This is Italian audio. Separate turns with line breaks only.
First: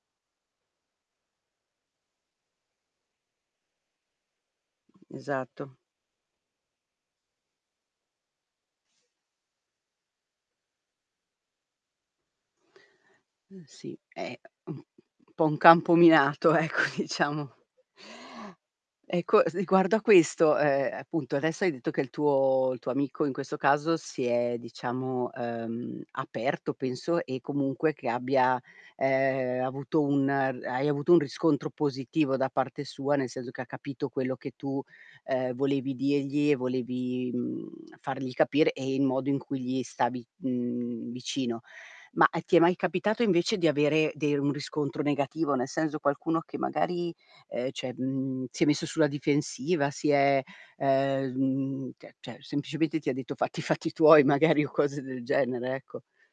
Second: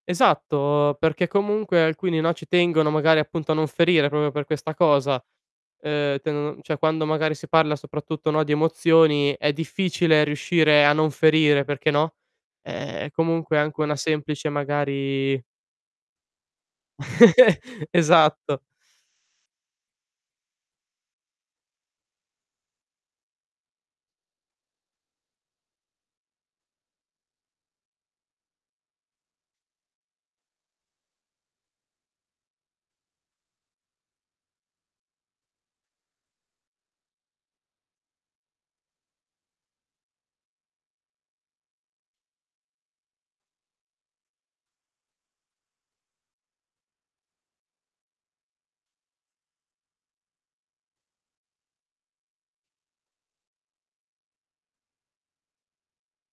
Esatto, perché comunque alcuni, no, ci tengono magari appunto a non ferire proprio per questa cosa.
Esatto.
Ehm, tendono cioè quando magari si parla soprattutto, no, di emozioni, è difficile riuscire a non ferire, perché, no, ehm, è comunque
Uhm,
anche una
sì, è,
semplice
mhmm, un
magari
po' un campo minato, ecco, diciamo.
Esatto.
Ecco, riguardo a questo, ehm, appunto, adesso hai detto che il tuo il tuo amico in questo caso si è, diciamo, ehm, aperto penso, e comunque che abbia, ehm, avuto un hai avuto un riscontro positivo da parte sua, nel senso che ha capito quello che tu, ehm, volevi, dirgli e volevi, mhmm, fargli capire e il modo in cui gli stavi, mhmm, vicino. Ma, e ti è mai capitato invece di avere de un riscontro negativo? Nel senso, qualcuno che magari, ehm, cioè, mhmm, si è messo sulla difensiva, si è, ehm, s mhmm, cioè cioè semplicemente ti ha detto: "Fatti i fatti tuoi", magari, o cose del genere, ecco.